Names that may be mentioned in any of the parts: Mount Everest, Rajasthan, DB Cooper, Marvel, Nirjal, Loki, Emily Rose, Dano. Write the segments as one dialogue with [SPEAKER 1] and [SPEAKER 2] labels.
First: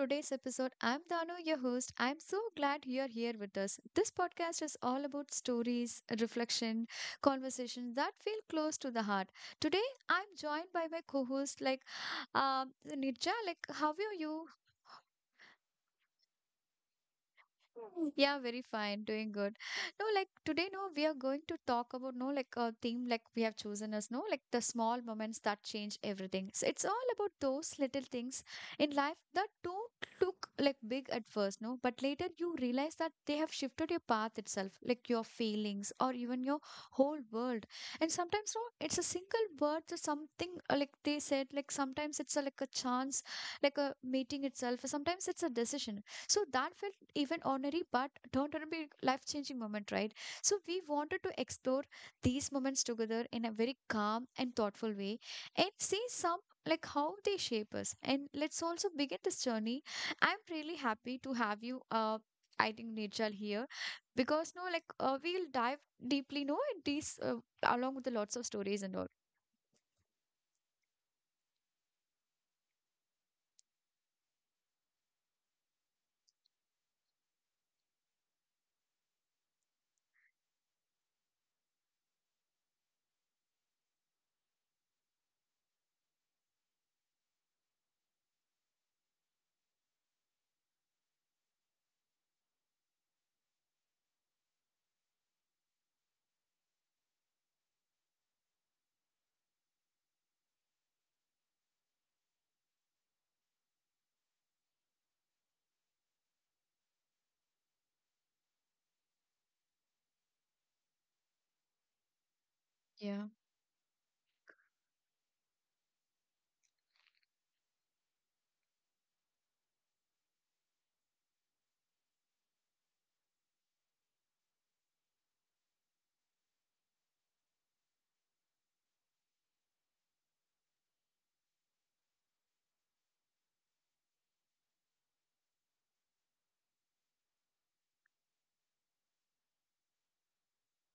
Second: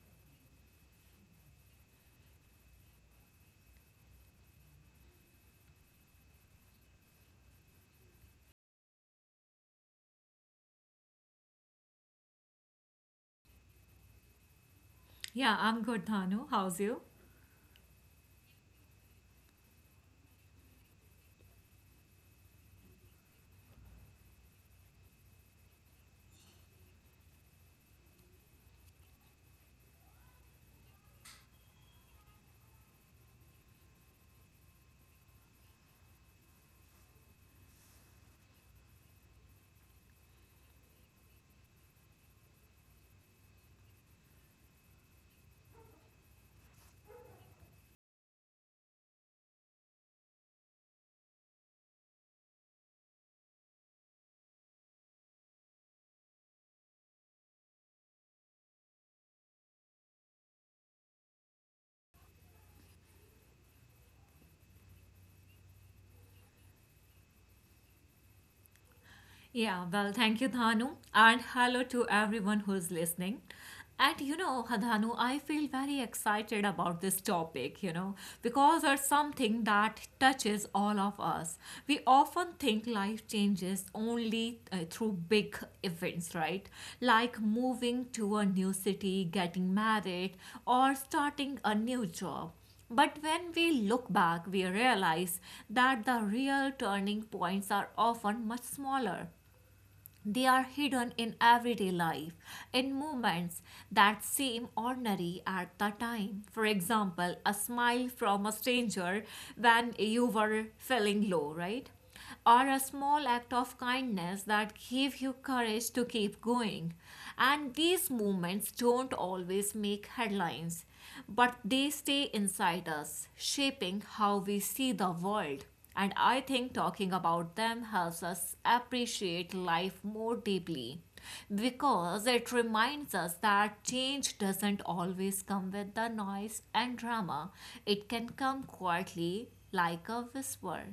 [SPEAKER 1] today's episode. I'm Dano, your host. I'm so glad you're here with us. This podcast is all about stories, reflection, conversations that feel close to the heart. Today, I'm joined by my co-host like Nirja. Like, how are you?
[SPEAKER 2] Yeah, I'm good, Thanu. How's you?
[SPEAKER 1] Yeah, very fine, doing good. No, like today, no, we are going to talk about no, like a theme like we have chosen as no, like the small moments that change everything. So it's all about those little things in life that don't look like big at first, no, but later you realize that they have shifted your path itself, like your feelings or even your whole world. And sometimes, no, it's a single word or something like they said, like sometimes it's a, like a chance, like a meeting itself, or sometimes it's a decision. So that felt even ordinary, but turned out to be life changing moment, right? So we wanted to explore these moments together in a very calm and thoughtful way and see some like how they shape us. And let's also begin this journey. I'm really happy to have you. I think Nirjal here because no, like we'll dive deeply, no, in these along with the lots of stories and all.
[SPEAKER 2] Yeah, well, thank you, Dhanu, and hello to everyone who's listening. And you know, Dhanu, I feel very excited about this topic, you know, because it's something that touches all of us. We often think life changes only through big events, right? Like moving to a new city, getting married, or starting a new job. But when we look back, we realize that the real turning points are often much smaller. They are hidden in everyday life, in moments that seem ordinary at the time. For example, a smile from a stranger when you were feeling low, right? Or a
[SPEAKER 1] Yeah.
[SPEAKER 2] small act of kindness that gave you courage to keep going. And these moments don't always make headlines, but they stay inside us, shaping how we see the world. And I think talking about them helps us appreciate life more deeply because it reminds us that change doesn't always come with the noise and drama, it can come quietly like a whisper.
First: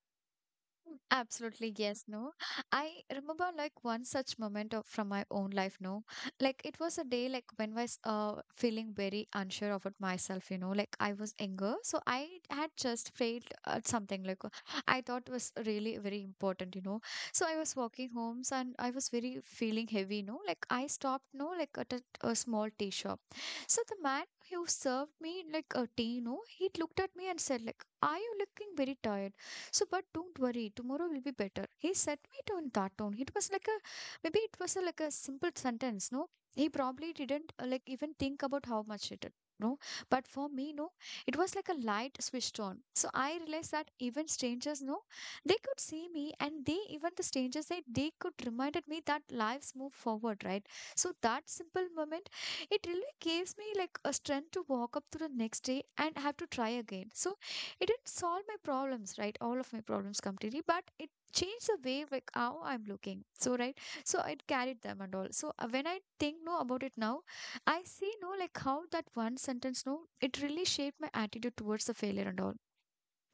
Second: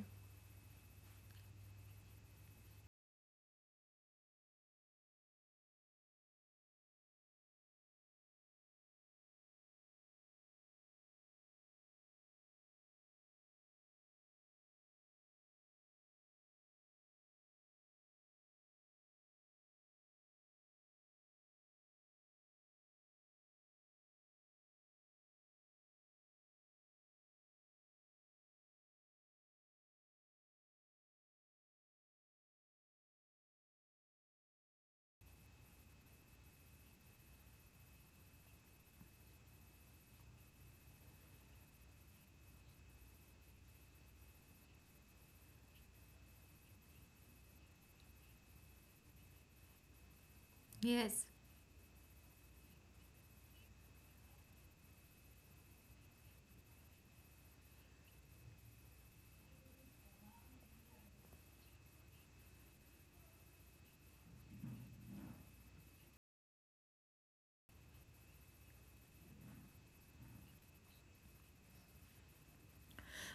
[SPEAKER 1] Absolutely, yes, no. I remember like one such moment of, from my own life, no. Like it was a day like when I was feeling very unsure about myself, you know, like I was younger. So I had just failed at something like I thought was really very important, you know. So I was walking and I was very feeling heavy, no. Like I stopped, no, like at a small tea shop. So the man who served me like a tea, no, he looked at me and said like, are you looking very tired? So, but don't worry, tomorrow will be better. He set me to in that tone. It was like a maybe it was a, like a simple sentence, no? He probably didn't like even think about how much it. No, but for me, no, it was like a light switched on. So I realized that even strangers, no, they could see me, and they even the strangers, they could reminded me that lives move forward, right? So
[SPEAKER 2] Yes.
[SPEAKER 1] that simple moment, it really gives me like a strength to walk up to the next day and have to try again. So it didn't solve my problems right all of my problems completely, but it changed the way like how I'm looking so right. So it carried them and all so when I think no about it now I see no like how that one sentence no it really shaped my attitude towards the failure and all.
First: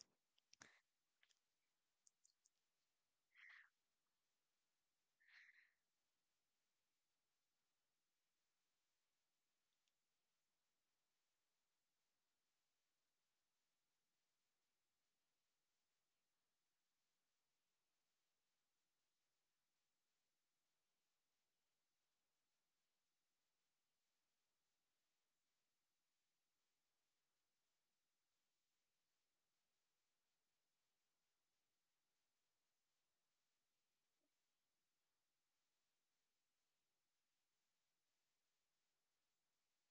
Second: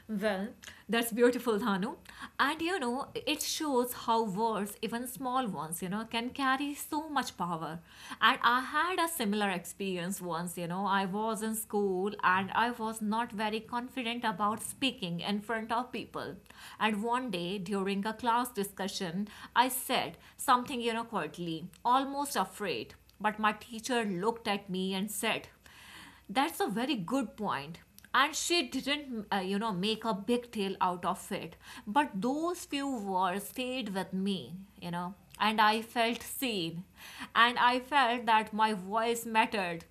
[SPEAKER 2] Well, that's beautiful, Dhanu. And you know, it shows how words, even small ones, you know, can carry so much power. And I had a similar experience once, you know, I was in school and I was not very confident about speaking in front of people. And one day during a class discussion, I said something, you know, quietly, almost afraid. But my teacher looked at me and said, that's a very good point. And she didn't, you know, make a big deal out of it. But those few words stayed with me, you know, and I felt seen. And I felt that my voice mattered.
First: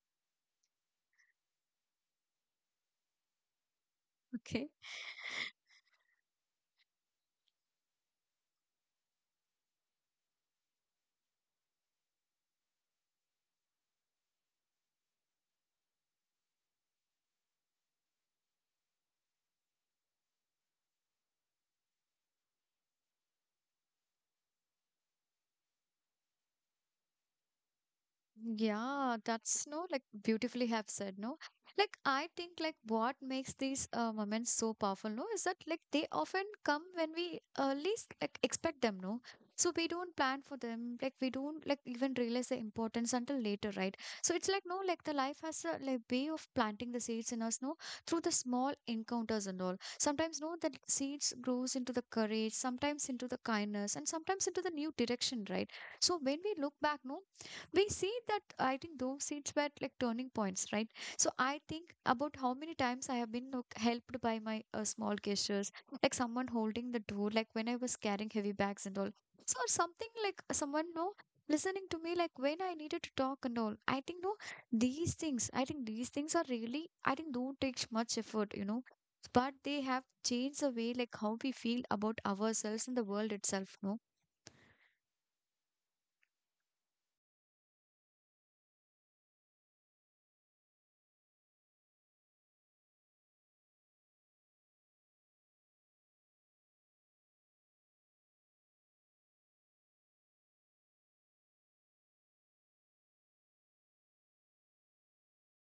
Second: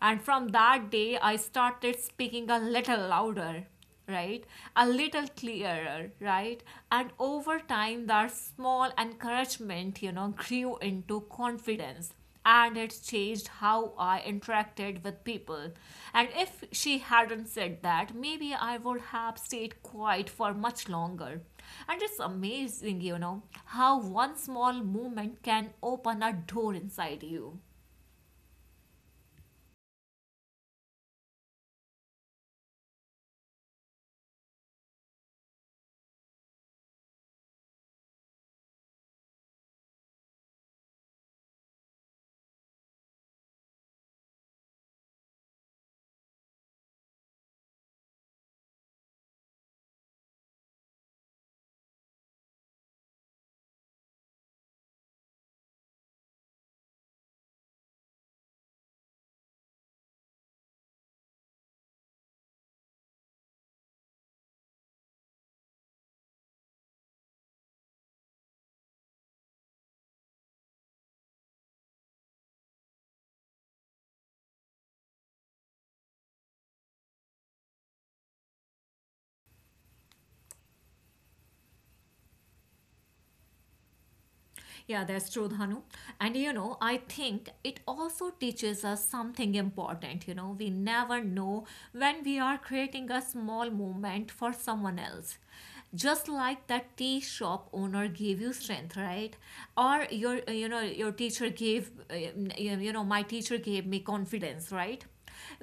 [SPEAKER 2] And from that day, I started speaking a little louder, right?
[SPEAKER 1] Okay.
[SPEAKER 2] A little clearer, right? And over time, that small encouragement, you know, grew into confidence and it changed how I interacted with people. And if she hadn't said that, maybe I would have stayed quiet for much longer. And it's amazing, you know, how one small movement can open a door inside you.
[SPEAKER 1] Yeah, that's no like beautifully have said, no? Like I think like what makes these moments so powerful, no, is that like they often come when we least like expect them, no? So we don't plan for them, like we don't like even realize the importance until later, right? So it's like no, like the life has a like way of planting the seeds in us, no, through the small encounters and all. Sometimes no, the seeds grows into the courage, sometimes into the kindness, and sometimes into the new direction, right? So when we look back, no, we see that I think those seats were like turning points, right? So I think about how many times I have been like, helped by my small gestures, like someone holding the door like when I was carrying heavy bags and all. So or something like someone no listening to me like when I needed to talk and all, I think no these things, I think these things are really I think don't take much effort, you know, but they have changed the way like how we feel about ourselves and the world itself, no.
[SPEAKER 2] Yeah, that's true, Dhanu. And you know, I think it also teaches us something important. You know, we never know when we are creating a small moment for someone else. Just like that tea shop owner gave you strength, right? Or your, you know, your teacher gave, my teacher gave me confidence, right?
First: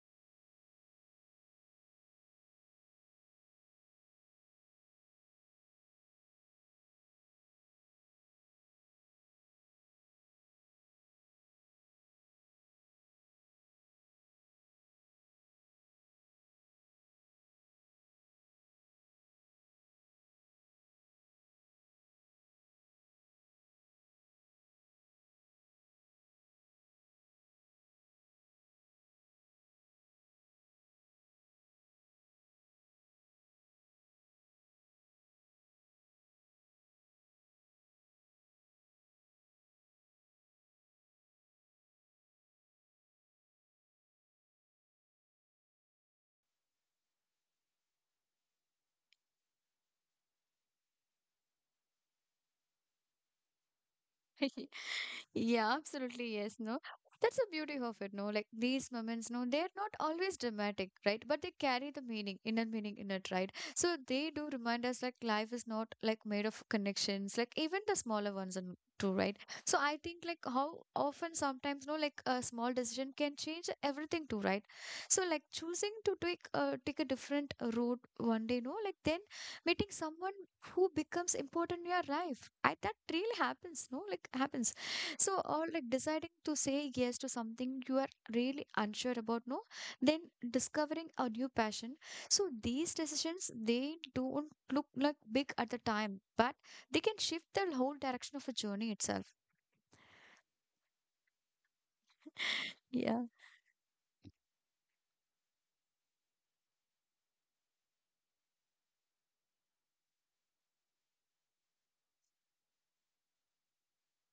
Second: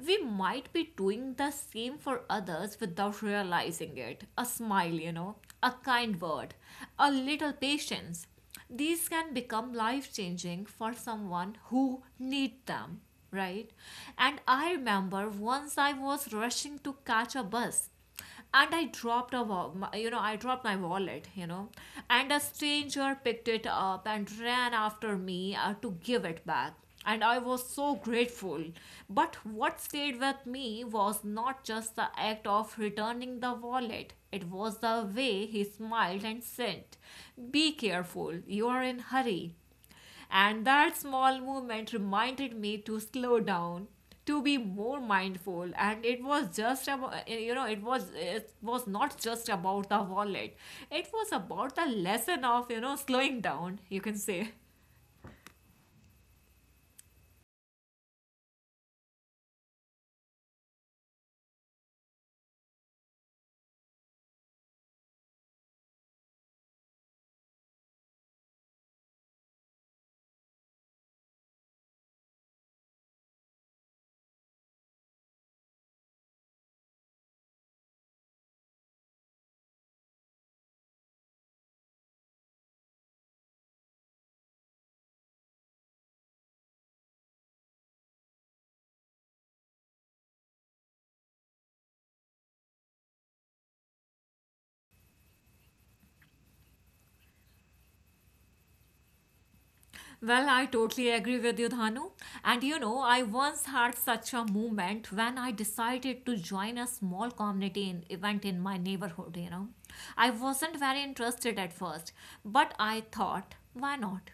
[SPEAKER 2] We might be doing the same for others without realizing it. A smile, you know, a kind word, a little patience, these can become life changing for someone who need them, right? And I remember once I was rushing to catch a bus, and I dropped a wa- my- you know, I dropped my wallet, you know, and a stranger picked it up and ran after me to give it back, and I was so grateful. But what stayed with me was not just the act of returning the wallet, it was the way he smiled and said, be careful, you are in hurry. And that small movement reminded me to slow down, to be more mindful, and it was just about, you know, it was not just about the wallet, it was about the lesson of, you know, slowing down, you can say.
[SPEAKER 1] Yeah, absolutely. Yes, no. That's the beauty of it, no. Like these moments, no, they're not always dramatic, right? But they carry the meaning, inner meaning in it, right? So they do remind us like life is not like made of connections, like even the smaller ones and too, right? So I think like how often sometimes, no, like a small decision can change everything too, right? So like choosing to take a different route one day, no, like then meeting someone who becomes important in your life. I that really happens, no, like happens. So, or like deciding to say yes to something you are really unsure about, no? Then discovering a new passion. So, these decisions, they don't look like big at the time, but they can shift the whole direction of a journey itself.
[SPEAKER 2] Well, I totally agree with you, Dhanu. And you know, I
[SPEAKER 1] Yeah.
[SPEAKER 2] once had such a moment when I decided to join a small community in, event in my neighborhood, you know. I wasn't very interested at first, but I thought, why not?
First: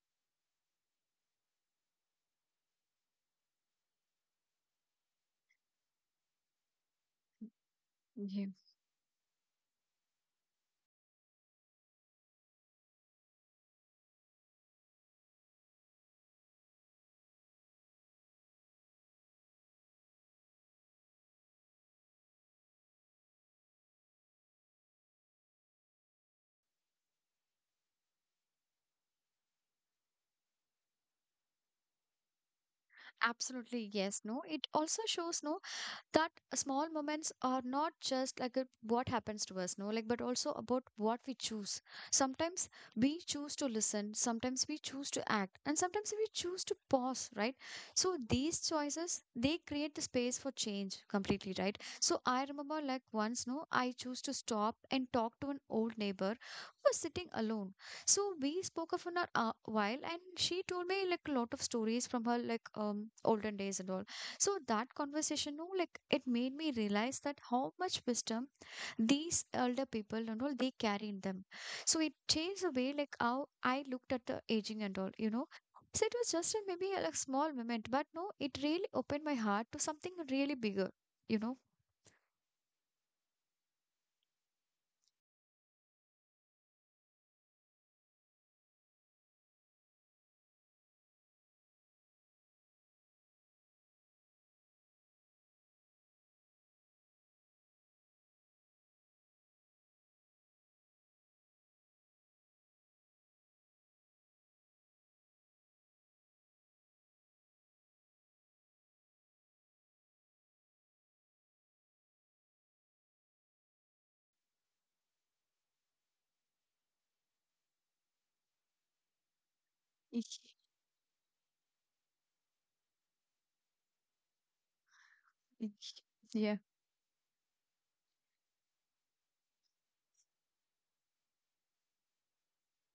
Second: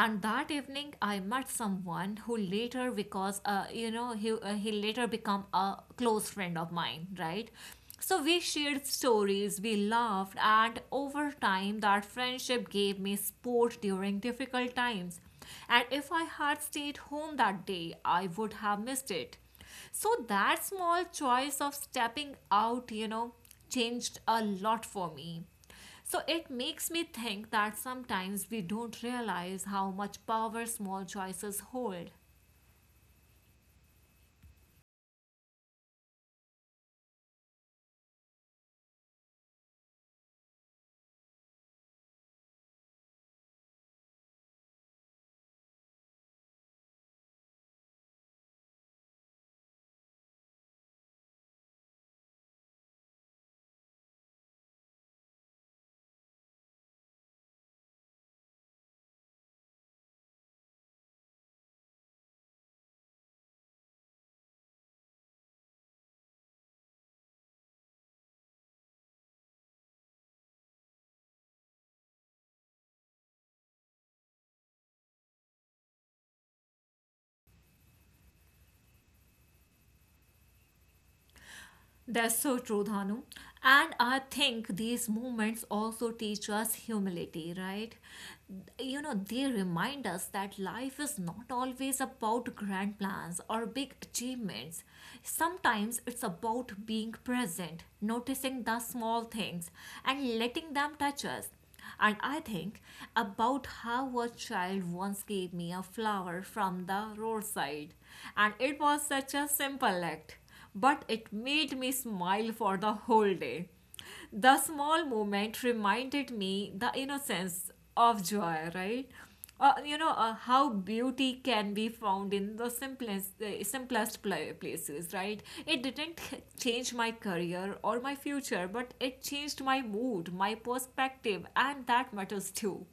[SPEAKER 2] And that evening I met someone who later because you know, he later become a close friend of mine, right? So we
[SPEAKER 1] Yeah.
[SPEAKER 2] shared stories, we laughed, and over time, that friendship gave me support during difficult times. And if I had stayed home that day, I would have missed it. So that small choice of stepping out, you know, changed a lot for me. So it makes me think that sometimes we don't realize how much power small choices hold.
[SPEAKER 1] Absolutely, yes. No, it also shows no that small moments are not just like what happens to us no like but also about what we choose. Sometimes we choose to listen, sometimes we choose to act, and sometimes we choose to pause, right? So these choices, they create the space for change completely, right? So I remember like once no I choose to stop and talk to an old neighbor who was sitting alone. So we spoke of an a while, and she told me like a lot of stories from her like olden days and all. So that conversation, no, like it made me realize that how much wisdom these elder people and all they carry in them. So it changed the way like how I looked at the aging and all, you know. So it was just a, maybe a like, small moment, but no, it really opened my heart to something really bigger, you know.
[SPEAKER 2] That's so true, Dhanu. And I think these movements also teach us humility, right? You know, they remind us that life is not always about grand plans or big achievements. Sometimes it's about being present, noticing the small things, and letting them touch us. And I think about how a child once gave me a flower from the roadside. And it was such a simple act, but it made me smile for the whole day. The small moment reminded me the innocence of joy, right? You know, how beauty can be found in the places, right? It didn't change my career or my future, but it changed my mood, my perspective, and that matters too.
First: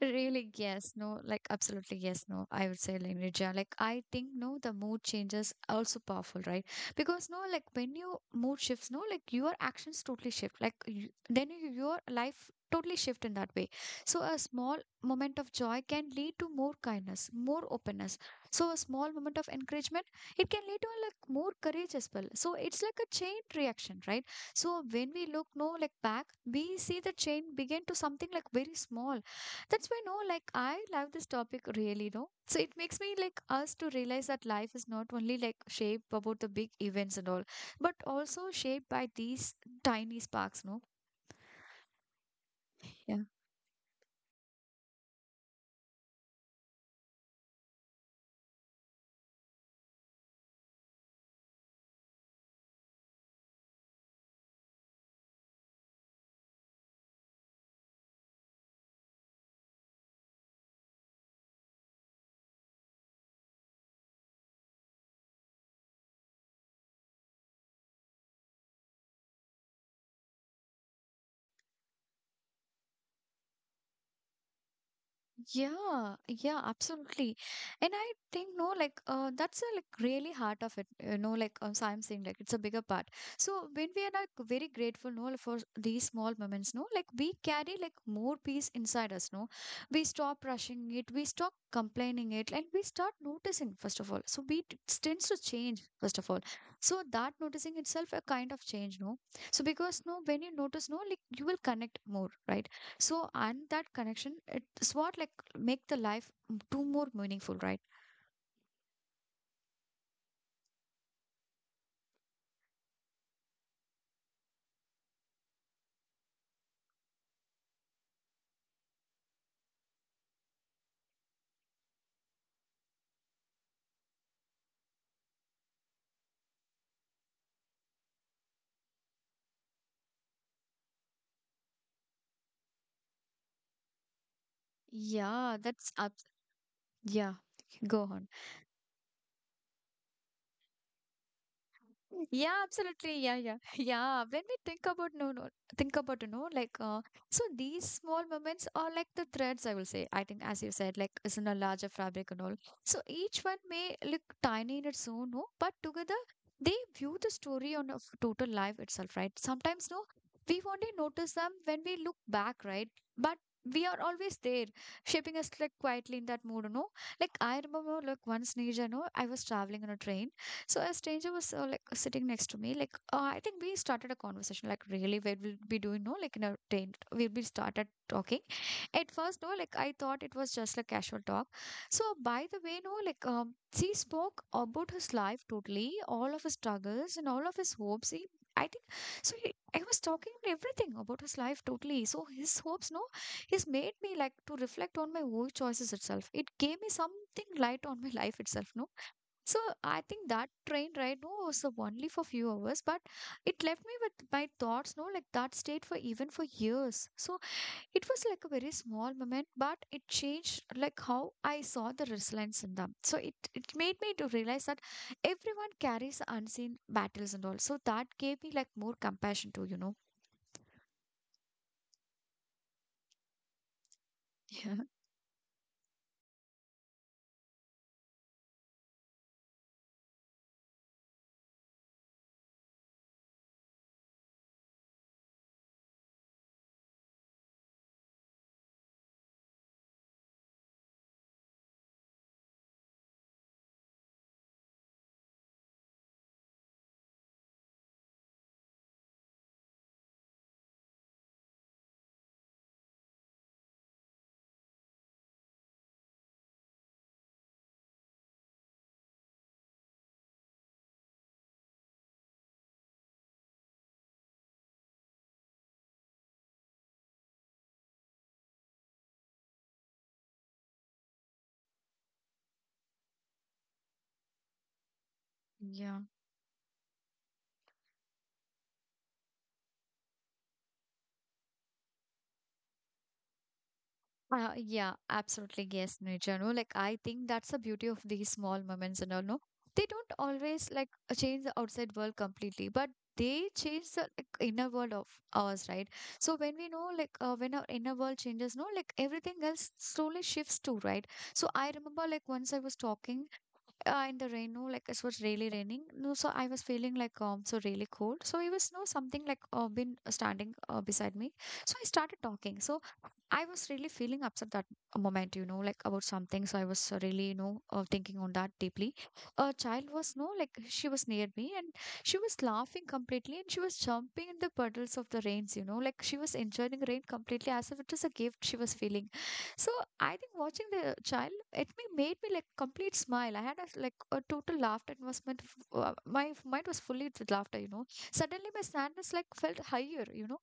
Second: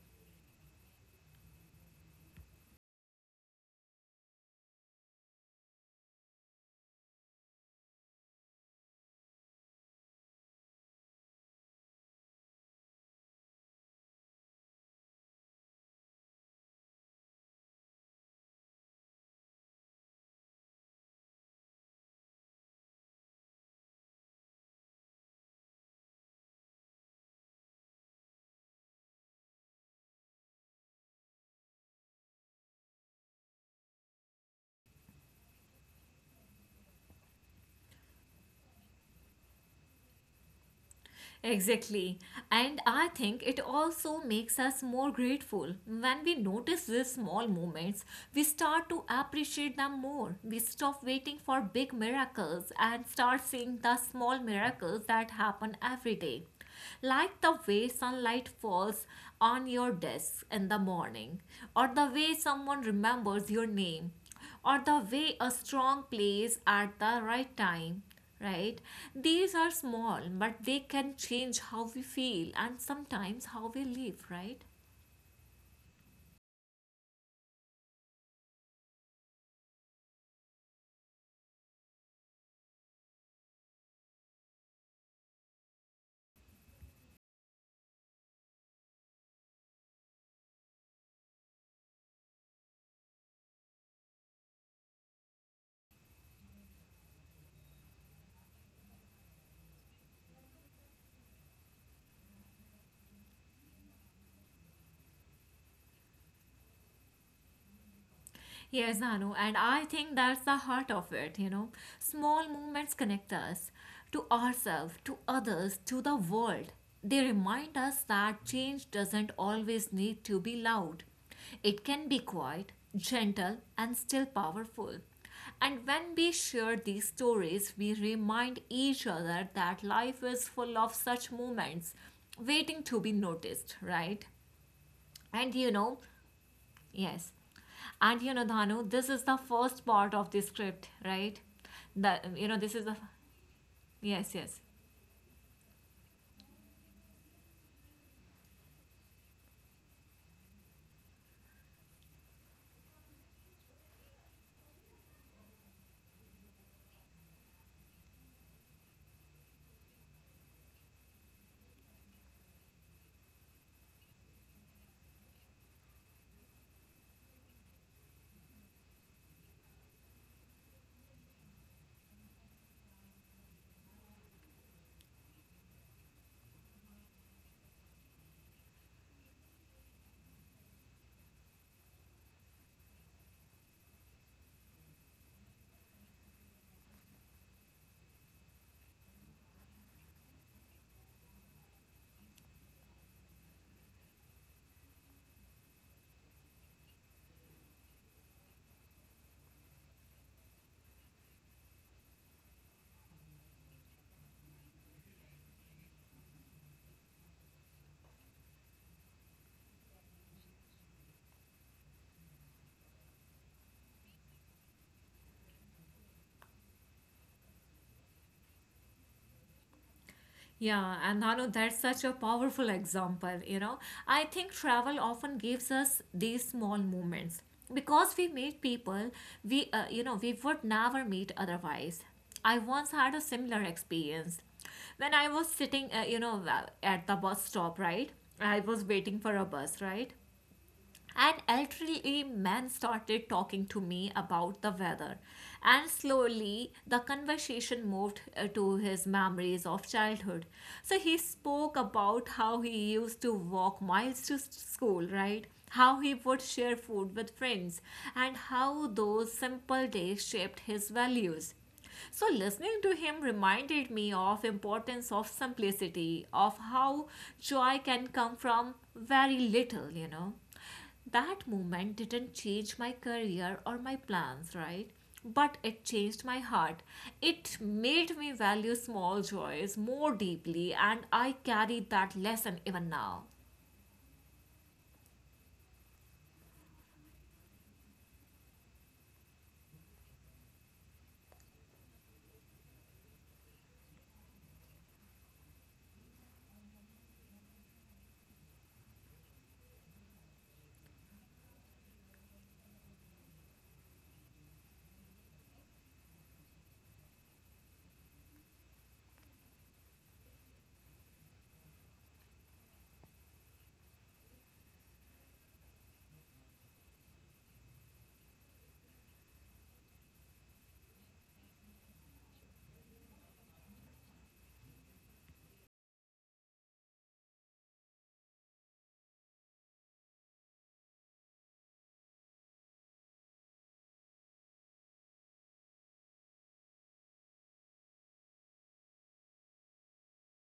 [SPEAKER 1] Really, yes, no, like absolutely, yes, no. I would say like Lineja. Like, I think, no, the mood changes also powerful, right? Because, no, like when your mood shifts, no, like your actions totally shift. Like, then you, your life totally shift in that way. So, a small moment of joy can lead to more kindness, more openness. So, a small moment of encouragement, it can lead to like more courage as well. So, it's like a chain reaction, right? So, when we look, no, like back, we see the chain begin to something like very small. That's why no like I love this topic really no. So it makes me like us to realize that life is not only like shaped about the big events and all but also shaped by these tiny sparks, no.
[SPEAKER 2] Exactly. And I
[SPEAKER 1] Yeah.
[SPEAKER 2] think it also makes us more grateful. When we notice these small moments, we start to appreciate them more. We stop waiting for big miracles and start seeing the small miracles that happen every day. Like the way sunlight falls on your desk in the morning, or the way someone remembers your name, or the way a strong plays at the right time, right? These are small, but they can change how we feel and sometimes how we live, right?
[SPEAKER 1] Yeah, yeah, absolutely. And I think, no, like, that's a, like really heart of it, you know, like, so I'm saying, like, it's a bigger part. So when we are like very grateful, no, like, for these small moments, no, like we carry like more peace inside us, no, we stop rushing it, we stop complaining it, and we start noticing, first of all. So we tends to change, first of all. So that noticing itself a kind of change, no. So because, no, when you notice, no, like you will connect more, right? So and that connection, it's what like make the life too more meaningful, right?
[SPEAKER 2] Yes, Anu, and I think that's the heart of it, you know. Small movements connect us to ourselves, to others, to the world. They remind us that change doesn't always need to be loud. It can be quiet, gentle, and still powerful. And when we share these stories, we remind each other that life is full of such moments waiting to be noticed, right?
[SPEAKER 1] Yeah,
[SPEAKER 2] And you
[SPEAKER 1] that's
[SPEAKER 2] know.
[SPEAKER 1] up.
[SPEAKER 2] Yes.
[SPEAKER 1] Yeah, go
[SPEAKER 2] And
[SPEAKER 1] on.
[SPEAKER 2] you know, Dhanu, this is the first part of the script, right? That you
[SPEAKER 1] Yeah,
[SPEAKER 2] know, this is the,
[SPEAKER 1] absolutely. Yeah, yeah, yeah.
[SPEAKER 2] yes,
[SPEAKER 1] When we
[SPEAKER 2] yes.
[SPEAKER 1] think about no, no, think about you know, like so these small moments are like the threads. I will say. I think, as you said, like it's in a larger fabric and all. So each one may look tiny in its own, no, but together they view the story on a total life itself, right? Sometimes no, we only notice them when we look back, right? But we are always there, shaping us like quietly in that mood, you know. Like I remember, like once, Nija, no, I was traveling on a train. So a stranger was like sitting next to me. Like I think we started a conversation. Like really, what we'll be doing? No, like in a train, we'll be started talking. At first, no, like I thought it was just a casual talk. So by the way, no, like she spoke about his life totally, all of his struggles and all of his hopes. He, I think so. He, I was talking everything about his life totally. So his hopes, no, he's made me like to reflect on my own choices itself. It gave me something light on my life itself, no. So I think that train ride no, was of only for few hours, but it left me with my thoughts, no, like that stayed for even for years. So it was like a very small moment, but it changed like how I saw the resilience in them. So it made me to realize that everyone carries unseen battles and all. So that gave me like more compassion too,
[SPEAKER 2] Yeah, and Dhanu, that's such a powerful example, you know. I think
[SPEAKER 1] Yeah.
[SPEAKER 2] travel often gives us these small moments because we meet people we you know, we would never meet otherwise. I once had a similar experience when I was sitting, you know, at the bus stop, right? I was waiting for a bus, right? An elderly man started talking to me about the weather, and slowly the conversation moved to his memories of childhood. So he spoke about how he used to walk miles to school, right? How he would share food with friends, and how those simple days shaped his values. So listening to him reminded me of importance of simplicity, of how joy can come from very little, you know. That moment didn't change my career or my plans, right? But it
[SPEAKER 1] Yeah.
[SPEAKER 2] changed my heart. It made me value small joys more deeply, and I carry that lesson even now.
[SPEAKER 1] Yeah, absolutely. Yes, nature. No, like I think that's the beauty of these small moments and all. No, they don't always like change the outside world completely, but they change the like, inner world of ours, right? So when we know, like, when our inner world changes, no, like everything else slowly shifts too, right? So I remember, like, once I was talking in the rain, no, like it was really raining. No, so I was feeling like so really cold. So it was no something like been standing beside me. So I started talking. So I was really feeling upset that moment, like about something. So I was really, thinking on that deeply. A child was, no, like she was near me and she was laughing completely and she was jumping in the puddles of the rains, like she was enjoying rain completely as if it was a gift she was feeling. So I think watching the child, it me made me like complete smile. I had a, like a total laughter. It was meant, my mind was fully with laughter, Suddenly my sadness like felt higher,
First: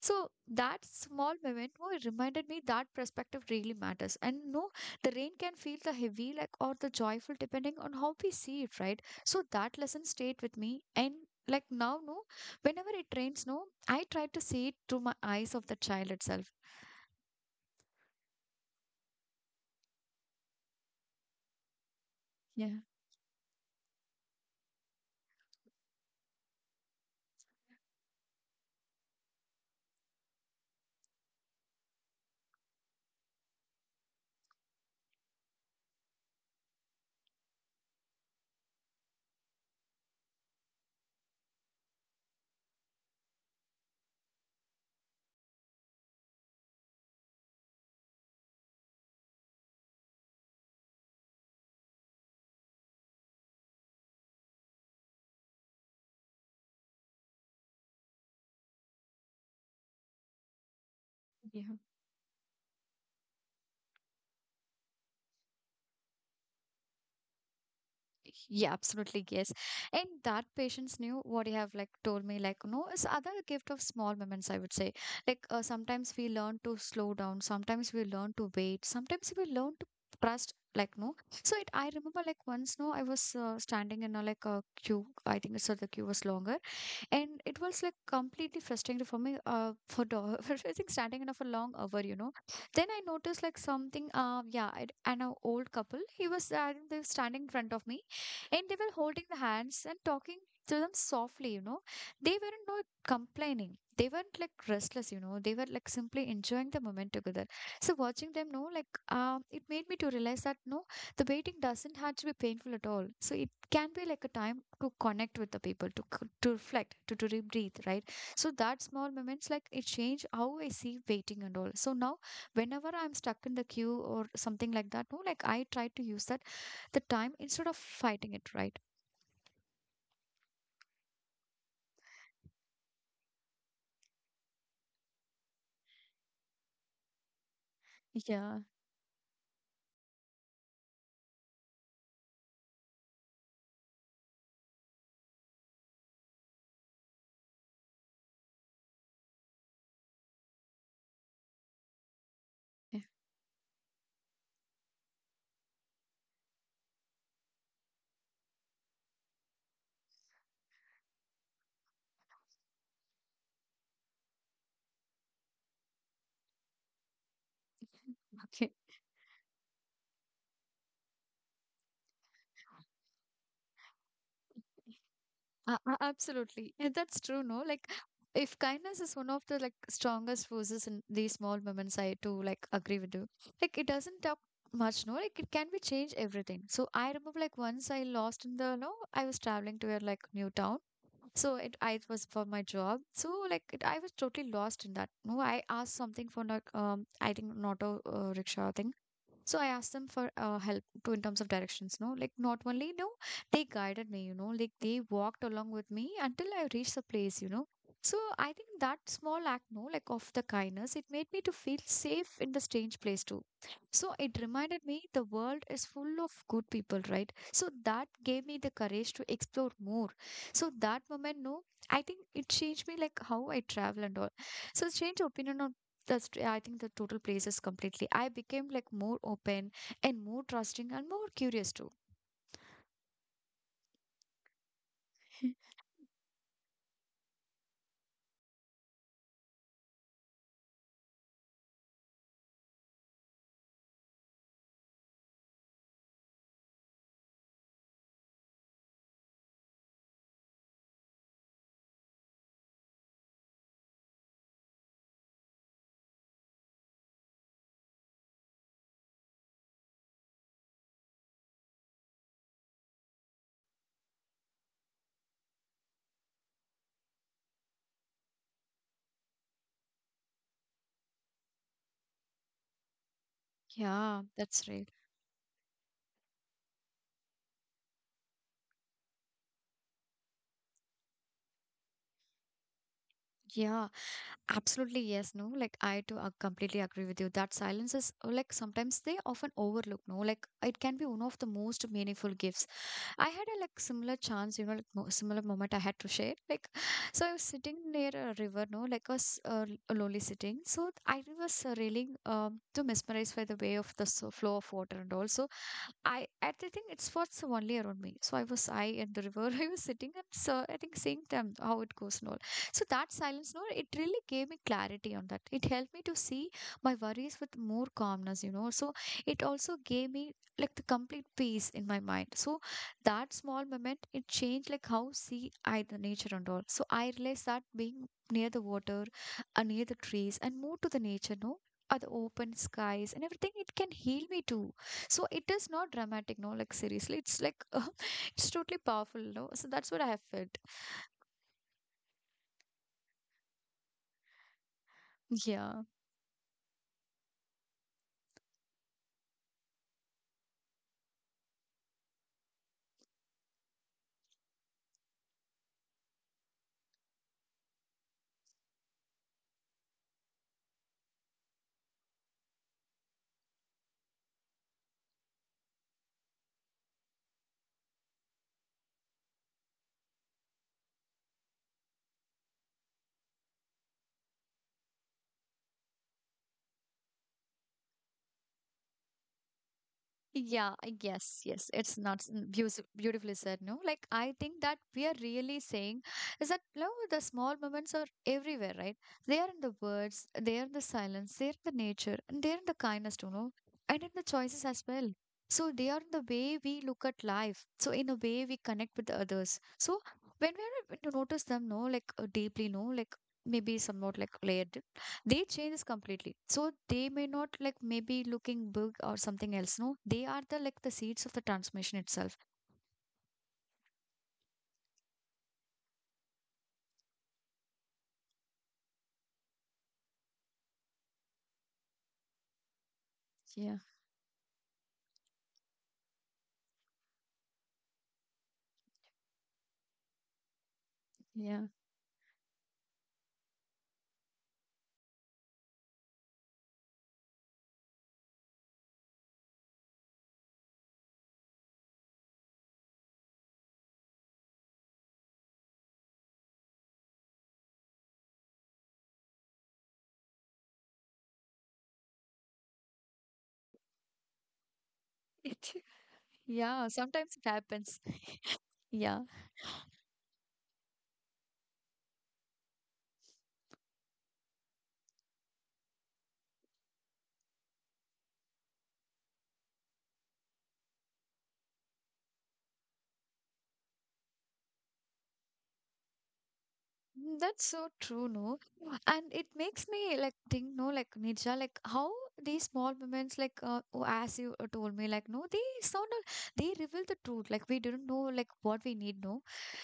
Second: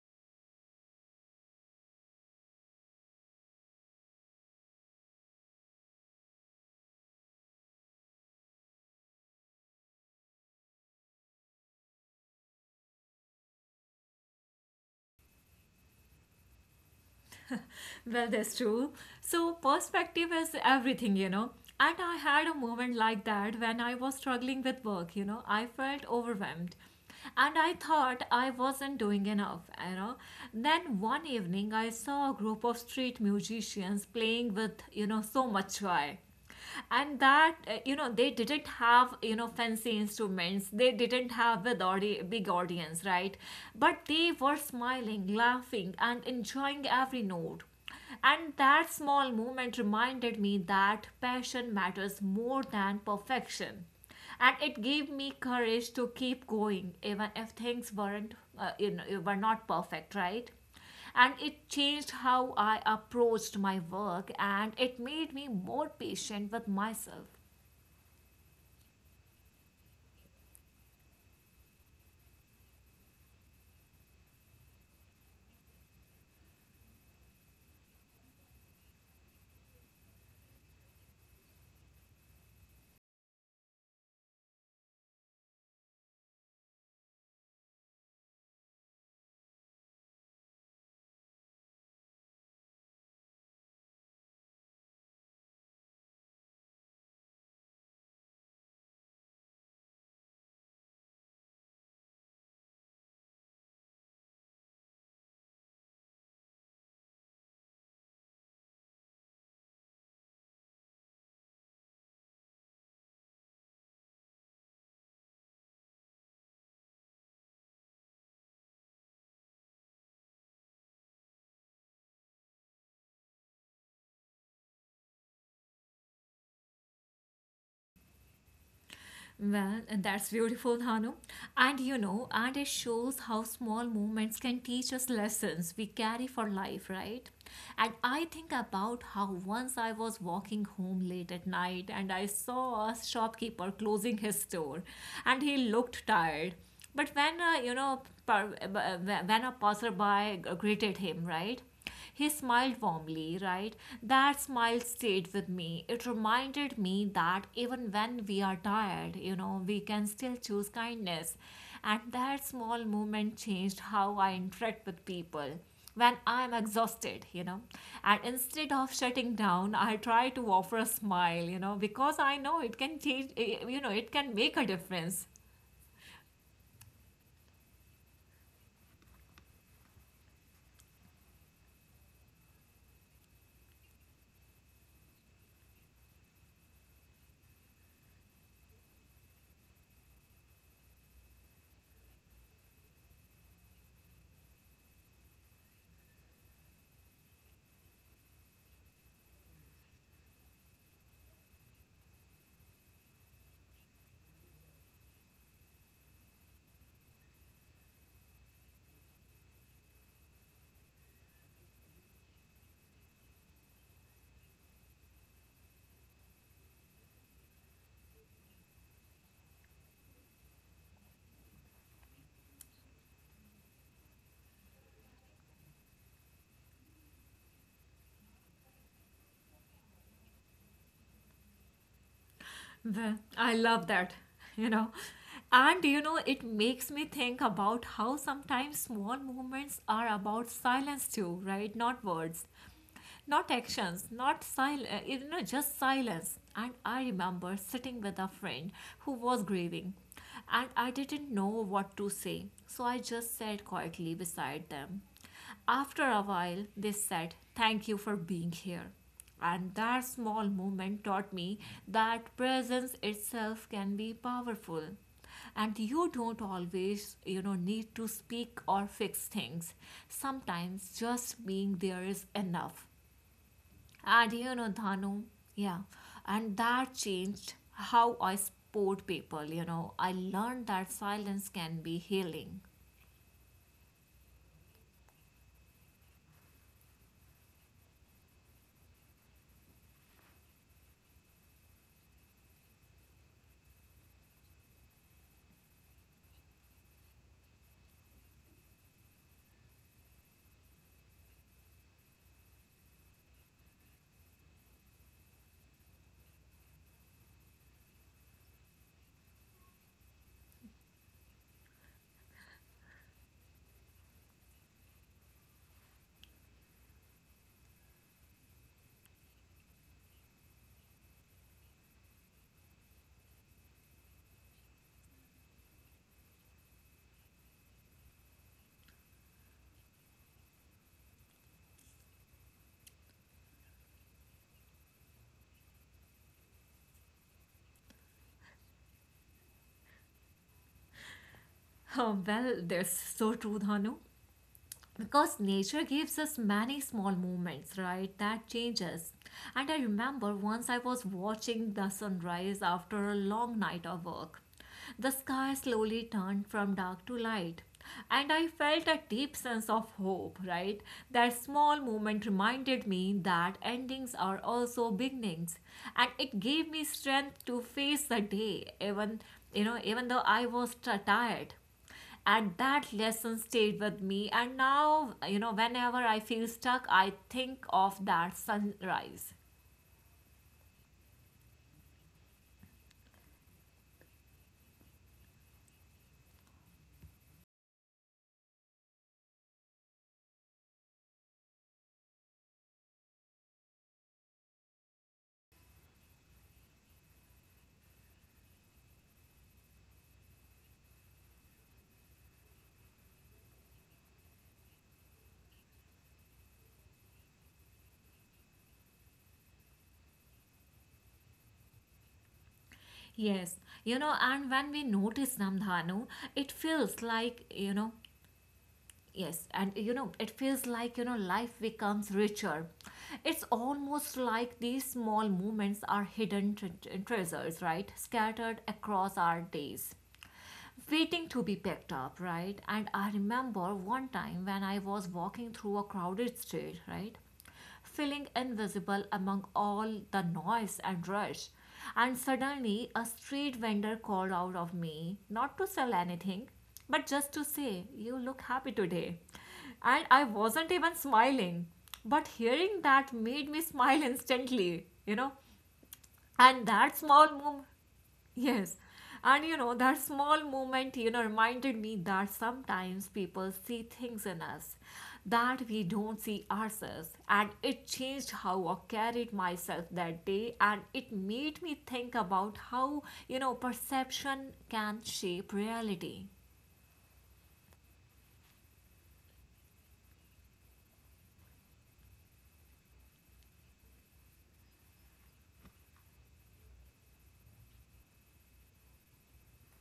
[SPEAKER 1] so that small moment oh, it reminded me that perspective really matters. And no, the rain can feel the heavy, like or the joyful, depending on how we see it, right? So that lesson stayed with me. And like now, no, whenever it rains, no, I try to see it through my eyes of the child itself.
[SPEAKER 2] Well, that's true. So, perspective is everything, you know. And I had a
[SPEAKER 1] Yeah.
[SPEAKER 2] moment like that when I was struggling with work, you know. I felt overwhelmed. And I thought I wasn't doing enough, you know. Then one evening, I saw a group of street musicians playing with, you know, so much joy, and that you know, they didn't have, you know, fancy instruments, they didn't have with big audience, right? But they were smiling, laughing, and enjoying every note, and that small moment reminded me that passion matters more than perfection. And it gave me courage to keep going, even if things weren't, you know, were not perfect, right? And
[SPEAKER 1] Yeah.
[SPEAKER 2] it changed how I approached my work, and it made me more patient with myself.
[SPEAKER 1] Yeah, absolutely, yes. And that patience knew what you have like told me, like, no, it's other gift of small moments, I would say. Like, sometimes we learn to slow down, sometimes we learn to wait, sometimes we learn to trust, like, no. So it, I remember like once, no, I was standing in a like a queue. I think so the queue was longer and it was like completely frustrating for me for the for I think standing in for a long hour then I noticed like something yeah and an old couple he was they were standing in front of me and they were holding the hands and talking to them softly they weren't not complaining they weren't like restless they were like simply enjoying the moment together so watching them no, like it made me to realize that no the waiting doesn't have to be painful at all so it can be like a time to connect with the people to reflect to breathe right so that small moments like it change how I see waiting and all so now whenever I'm stuck in the queue or something like that no like I try to use that the time instead of fighting it right.
[SPEAKER 2] Well, that's beautiful, Dhanu. And you know, and it shows how small moments can teach us lessons we carry for life, right? And I think
[SPEAKER 1] Yeah.
[SPEAKER 2] about how once I was walking home late at night and I saw a shopkeeper closing his store and he looked tired. But when, when a passerby greeted him, right? He smiled
[SPEAKER 1] Yeah.
[SPEAKER 2] warmly, right? That smile stayed with me. It reminded me that even when we are tired, you know, we can still choose kindness. And that small moment changed how I interact with people when I'm exhausted, you know. And
[SPEAKER 1] Okay.
[SPEAKER 2] instead of shutting down, I try to offer a smile, you know, because I know it can you know, it can make a difference.
[SPEAKER 1] Absolutely. And that's true, no? Like, if kindness is one of the like strongest forces in these small moments, I too like agree with you. Like, it doesn't talk much, no? Like, it can be change everything. So I remember like once I lost in the, no, I was traveling to a like new town. So it, I it was for my job. So like it, I was totally lost in that. No, I asked something for like I think an auto rickshaw thing. So I asked them for help to in terms of directions. No, like not only no, they guided me. You know, like they walked along with me until I reached the place. You know, so I think that small act, no, like of the kindness, it made me to feel safe in the strange place too. So it reminded me the world is full of good people, right? So that gave me the courage to explore more so that moment, no, I think it changed me like how I travel and all. So it's changed opinion on that's I think the total places completely. I became like more open and more trusting and more curious too.
[SPEAKER 2] The, I love that, you know. And you know, it makes me think about how sometimes small movements are about silence too, right? Not words, not actions, not silence, you know, just silence. And I remember sitting with a friend who was grieving, and I didn't know what to say, so I just sat quietly beside them. After a while they said, thank you for being here. And that small moment taught me that presence itself can be powerful, and you don't always, you know, need to speak or fix things. Sometimes just being there is enough.
[SPEAKER 1] Yeah,
[SPEAKER 2] And you
[SPEAKER 1] that's
[SPEAKER 2] know,
[SPEAKER 1] right.
[SPEAKER 2] Dhanu, yeah. And that changed how I support people, you know. I learned that silence can be healing.
[SPEAKER 1] Yeah, absolutely. Yes, no, like I too completely agree with you that silence is like sometimes they often overlook, no, like it can be one of the most meaningful gifts. I had a like similar chance, like similar moment I had to share. Like, so I was sitting near a river, no, like a, s- a l- a lonely sitting. So I was really to mesmerized by the way of the so flow of water and also I think it's what's only around me. So I was I in the river. I was sitting and so I think seeing them how it goes and all. So that silence, no, it really gave me clarity on that. It helped me to see my worries with more calmness, So it also gave me like the complete peace in my mind. So that small moment, it changed like how see I the nature and all. So I realized that being near the water, near the trees, and more to the nature, no. Are the open skies and everything, it can heal me too so it is not dramatic, no, like seriously, it's like it's totally powerful, no. So that's what I have felt.
[SPEAKER 2] Well, that's so true, Dhanu. Because
[SPEAKER 1] Yeah.
[SPEAKER 2] nature gives us many small moments, right, that changes. And I remember once I was watching the sunrise after a long night of work. The sky slowly turned from dark to light and I felt a deep sense of hope, right? That small moment reminded me that endings are also beginnings, and it gave me strength to face the day even even though I was tired. And that lesson stayed with me, and now whenever I feel stuck I think of that sunrise.
[SPEAKER 1] Yeah, yes, yes. It's not beautifully said, no? Like, I think that we are really saying is that, no, the small moments are everywhere, right? They are in the words, they are in the silence, they are in the nature, and they are in the kindness, and in the choices as well. So, they are in the way we look at life. So, in a way we connect with others. So, when we are able to notice them, no, like deeply, no, like maybe somewhat like layered they change completely so they may not like maybe looking big or something else no they are the like the seeds of the transformation itself.
[SPEAKER 2] Yes. You know, and when we notice, Namdhanu, it feels like, yes, and it feels like, life becomes richer. It's
[SPEAKER 1] Yeah.
[SPEAKER 2] almost like these small moments are hidden treasures, right, scattered across our days, waiting to be
[SPEAKER 1] Yeah.
[SPEAKER 2] picked up, right? And I remember one time when I was walking through a crowded street, right? Feeling invisible among all the noise and rush. And suddenly a street vendor called out of me, not to sell anything, but just to say, "You look happy today." And I wasn't even smiling. But hearing that made me smile instantly.
[SPEAKER 1] It.
[SPEAKER 2] And
[SPEAKER 1] Yeah,
[SPEAKER 2] that small
[SPEAKER 1] sometimes it happens.
[SPEAKER 2] yes.
[SPEAKER 1] Yeah.
[SPEAKER 2] And, that small moment, reminded me that sometimes people see things in us that we don't see ourselves. And it changed how I carried myself that day. And it made me think about how, perception can shape reality.
[SPEAKER 1] That's so true, no? And it makes me like think, no, like Nisha, like how these small moments, like oh, as you told me, like no, they sound, they reveal the truth. Like we didn't know, like what we need, no.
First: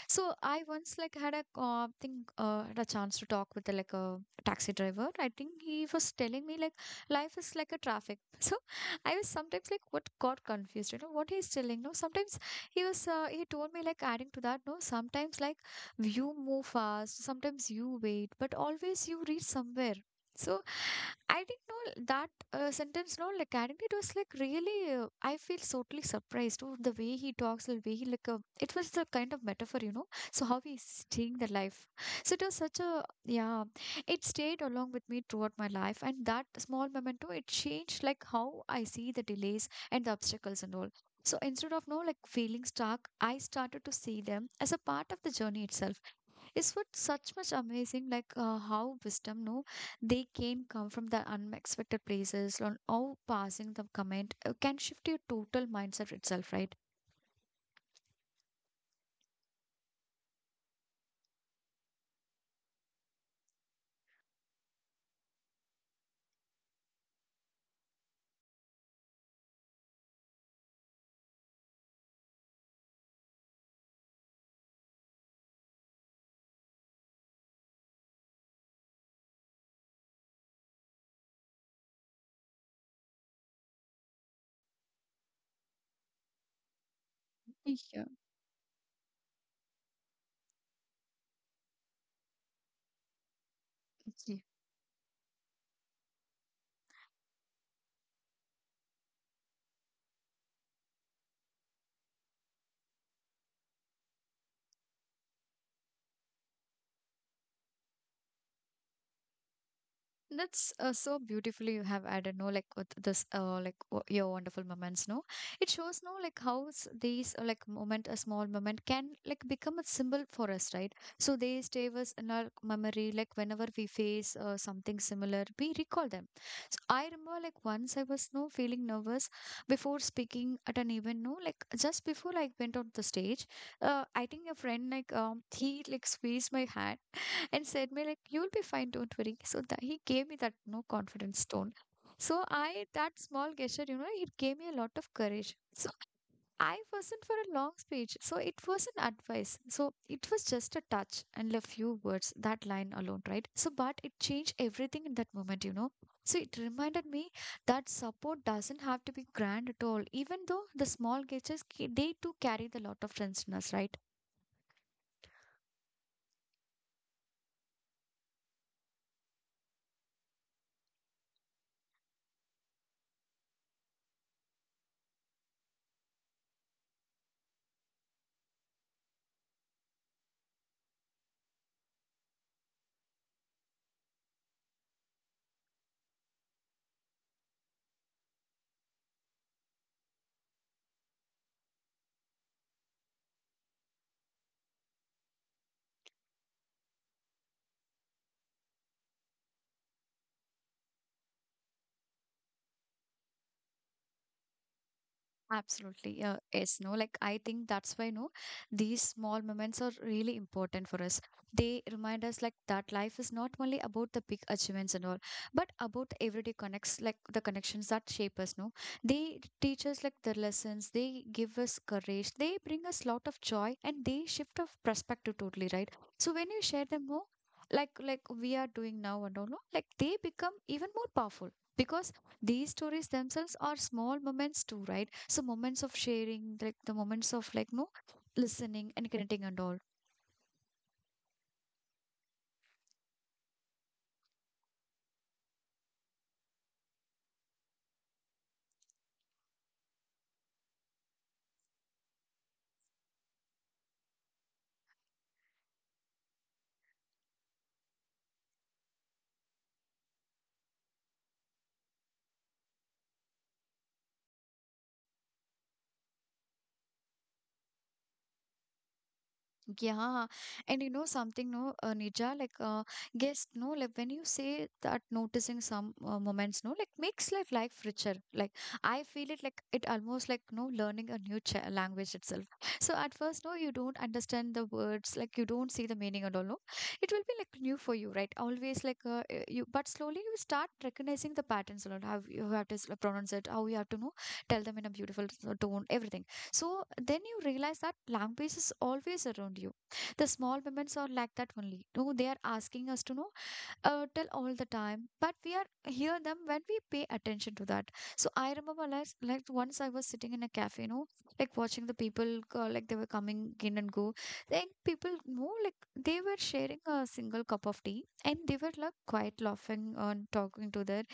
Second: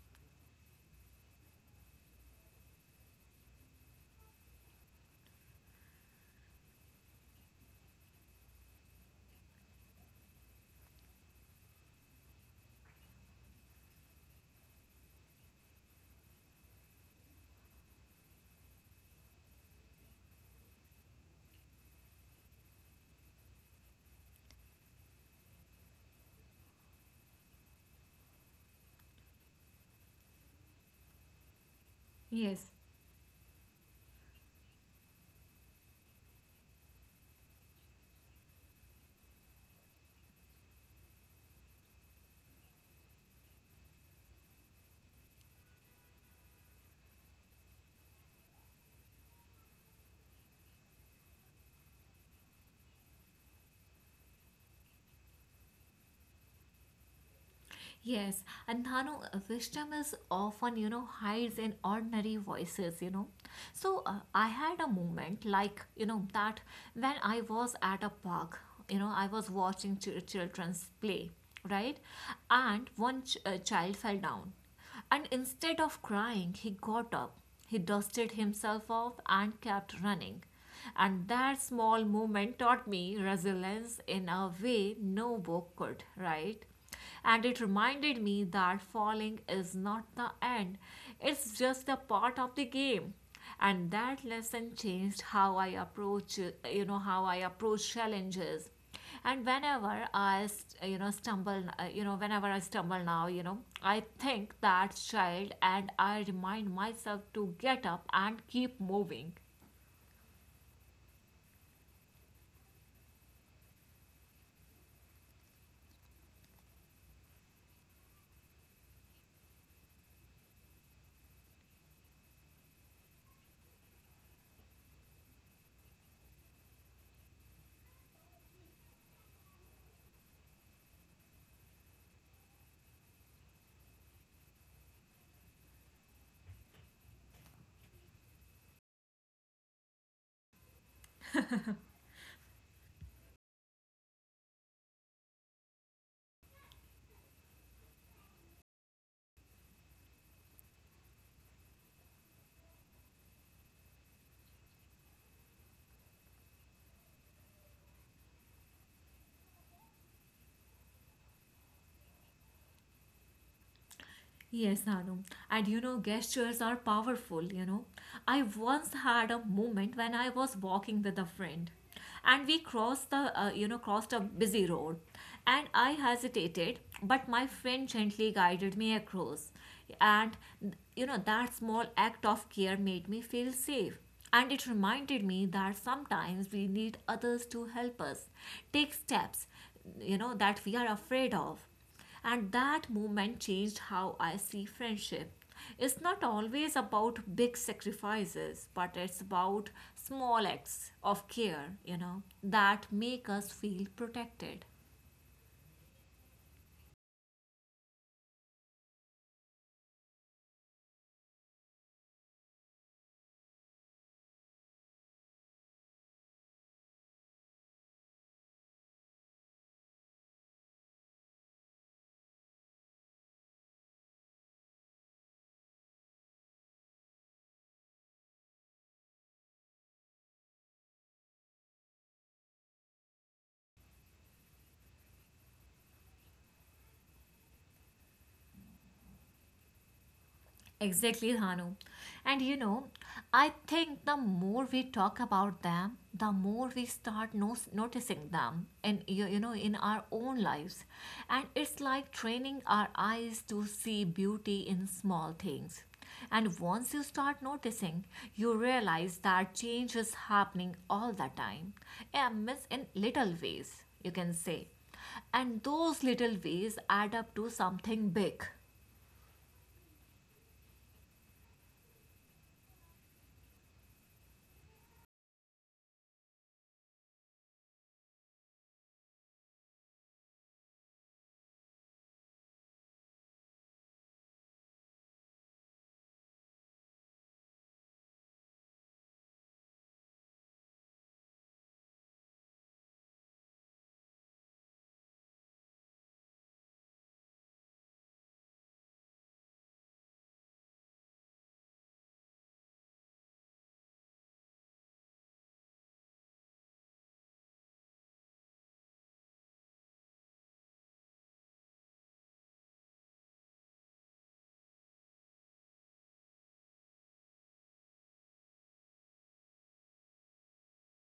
[SPEAKER 1] So I once like had a had a chance to talk with like a taxi driver. I think he was telling me like life is like a traffic. So I was sometimes like what got confused, what he's telling. No, sometimes he told me like adding to that. No, sometimes like you move fast, sometimes you wait, but always you reach somewhere. So I didn't know that sentence, no, like I think it was like really, I feel totally surprised to the way he talks, the way he like, it was the kind of metaphor, so how he's seeing the life. So it was
[SPEAKER 2] Yes.
[SPEAKER 1] such a, yeah, it stayed along with me throughout my life. And that small memento, it changed like how I see the delays and the obstacles and all. So instead of, no, like feeling stuck, I started to see them as a part of the journey itself. It's what such much amazing, like how wisdom, no, they can come from the unexpected places, and how passing the comment can shift your total mindset itself, right?
[SPEAKER 2] Yes, and Dhanu, wisdom is often, hides in ordinary voices, So I had a moment like, that when I was at a park, I was watching children's play, right? And one child fell down, and instead of crying, he got up. He dusted himself off and kept running. And that small moment taught me resilience in a way no book could, right? And it
[SPEAKER 1] Yeah.
[SPEAKER 2] reminded me that falling is not the end, it's just a part of the game. And that
[SPEAKER 1] Yeah.
[SPEAKER 2] lesson changed how I approach, how I approach challenges. And whenever I stumble whenever I stumble now, I think that child and I remind myself to get up and keep moving.
[SPEAKER 1] That's so beautifully you have added, no, like with this, like w your wonderful moments, no. It shows, no, like how these, like moment, a small moment can like become a symbol for us, right? So they stay with us in our memory, like whenever we face something similar, we recall them. So I remember, like once I was, no, feeling nervous before speaking at an event, no, like just before I went on the stage, I think a friend, like he like squeezed my hand and said me like you'll be fine don't worry so that he gave me that no confidence tone so I that small gesture you know it gave me a lot of courage so I wasn't for a long speech so it was an advice so it was just a touch and a few words that line alone right so but it changed everything in that moment you know so it reminded me that support doesn't have to be grand at all even though the small gestures they too carry the lot of friendliness right.
[SPEAKER 2] Yes, Anu. And, gestures are powerful, I once had a moment when I was walking with a friend, and we crossed the crossed a busy road, and I hesitated, but my friend gently guided me across. And, that small act of care made me feel safe. And it reminded me that sometimes we need others to help us take steps, that we are afraid of. And that moment changed how I see friendship. It's not always about big sacrifices, but it's about small acts of care that make us feel protected.
[SPEAKER 1] Absolutely. Yes, no, like I think that's why, no, these small moments are really important for us. They remind us like that life is not only about the big achievements and all, but about the everyday connects, like the connections that shape us, no. They teach us like the lessons, they give us courage, they bring us lot of joy and they shift of perspective totally, right? So when you share them more, like we are doing now and all, no, like they become even more powerful because these stories themselves are small moments too, right? So moments of sharing, like the moments of like no listening and connecting and all.
[SPEAKER 2] Exactly, Dhanu. And, I think the more we talk about them, the more we start noticing them in you, you know in our own lives. And it's like training our eyes to see beauty in small things. And once you start noticing, you realize that change is happening all the time. Yeah, miss in little ways, you can say. And those little ways add up to something big.
[SPEAKER 1] Yeah, and you know something, no, Nija, like, yes, no, like when you say that noticing some moments, no, like makes like life richer. Like I feel it, like it almost like no learning a new ch language itself. So at first, no, you don't understand the words, like you don't see the meaning at all, no. It will be like new for you, right? Always like you, but slowly you start recognizing the patterns a lot. How you have to pronounce it, how you have to know, tell them in a beautiful tone, everything. So then you realize that language is always around you. The small moments are like that only. No, they are asking us to know, tell all the time, but we are hear them when we pay attention to that. So I remember like once I was sitting in a cafe, you know, like watching the people go, like they were coming in and go. Then people know like they were sharing a single cup of tea and they were like quite laughing and talking to their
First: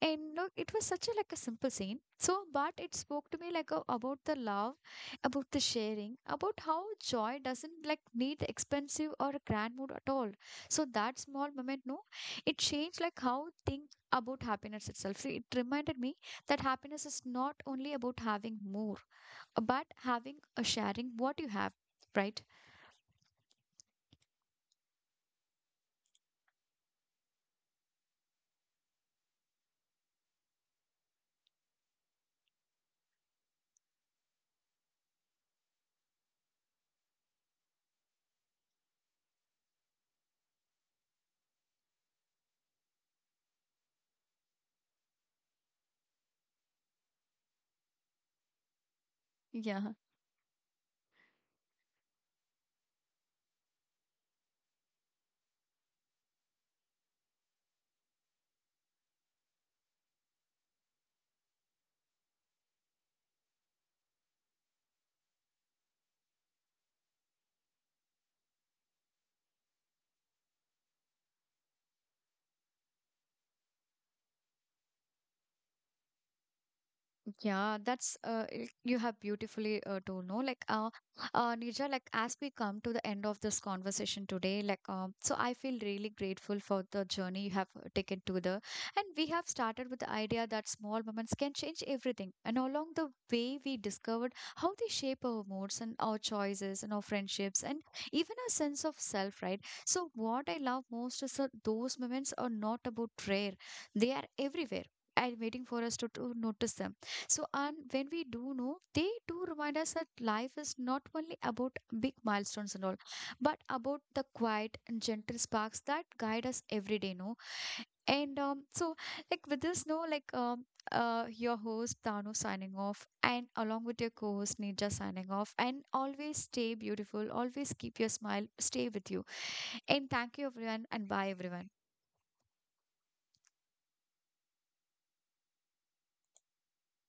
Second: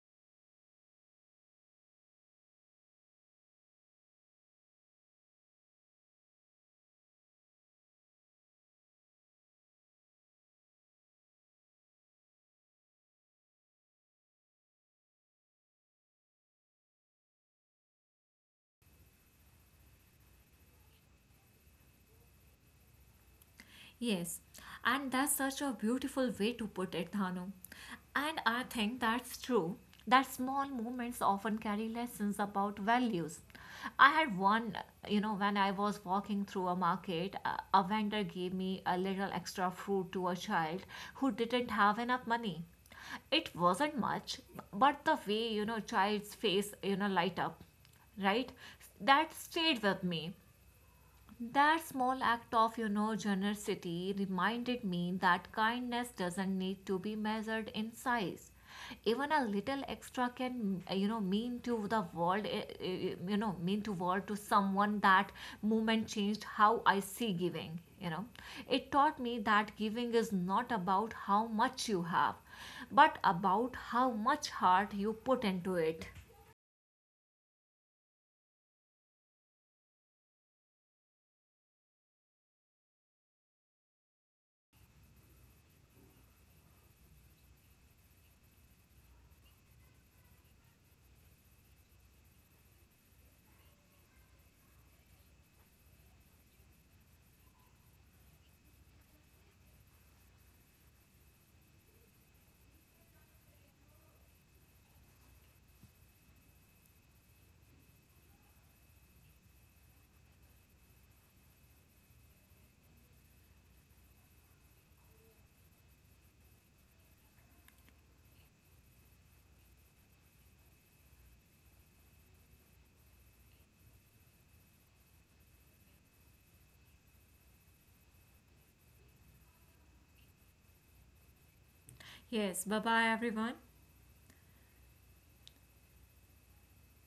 [SPEAKER 1] and look it was such a like a simple scene so but it spoke to me like a, about the love about the sharing about how joy doesn't like need expensive or a grand mood at all so that small moment no it changed like how think about happiness itself. So it reminded me that happiness is not only about having more but having a sharing what you have, right?
[SPEAKER 2] Yes, and that's such a beautiful way to put it, Dhanu. And I think that's true, that small moments often carry lessons about values. I had one, when I was walking through a market, a vendor gave me a little extra fruit to a child who didn't have enough money. It wasn't much, but the way, child's face, light up, right? That stayed
[SPEAKER 1] Yeah.
[SPEAKER 2] with me. That small act of, generosity reminded me that kindness doesn't need to be measured in size. Even a little extra can, mean to the world, mean to world to someone. That moment changed how I see giving. It taught me that giving is not about how much you have, but about how much heart you put into it.
[SPEAKER 1] Yeah, that's you have beautifully told, no? Like, Nija, like as we come to the end of this conversation today, like, so I feel really grateful for the journey you have taken to the, and we have started with the idea that small moments can change everything, and along the way we discovered how they shape our moods and our choices and our friendships and even our sense of self, right? So what I love most is that those moments are not about rare; they are everywhere, and waiting for us to notice them so, and when we do know, they do remind us that life is not only about big milestones and all, but about the quiet and gentle sparks that guide us every day, no? And so, like with this, no, like your host Dano signing off, and along with your co-host Ninja signing off, and always stay beautiful, always keep your smile, stay with you, and thank you everyone, and bye everyone.
[SPEAKER 2] Yes, bye bye everyone.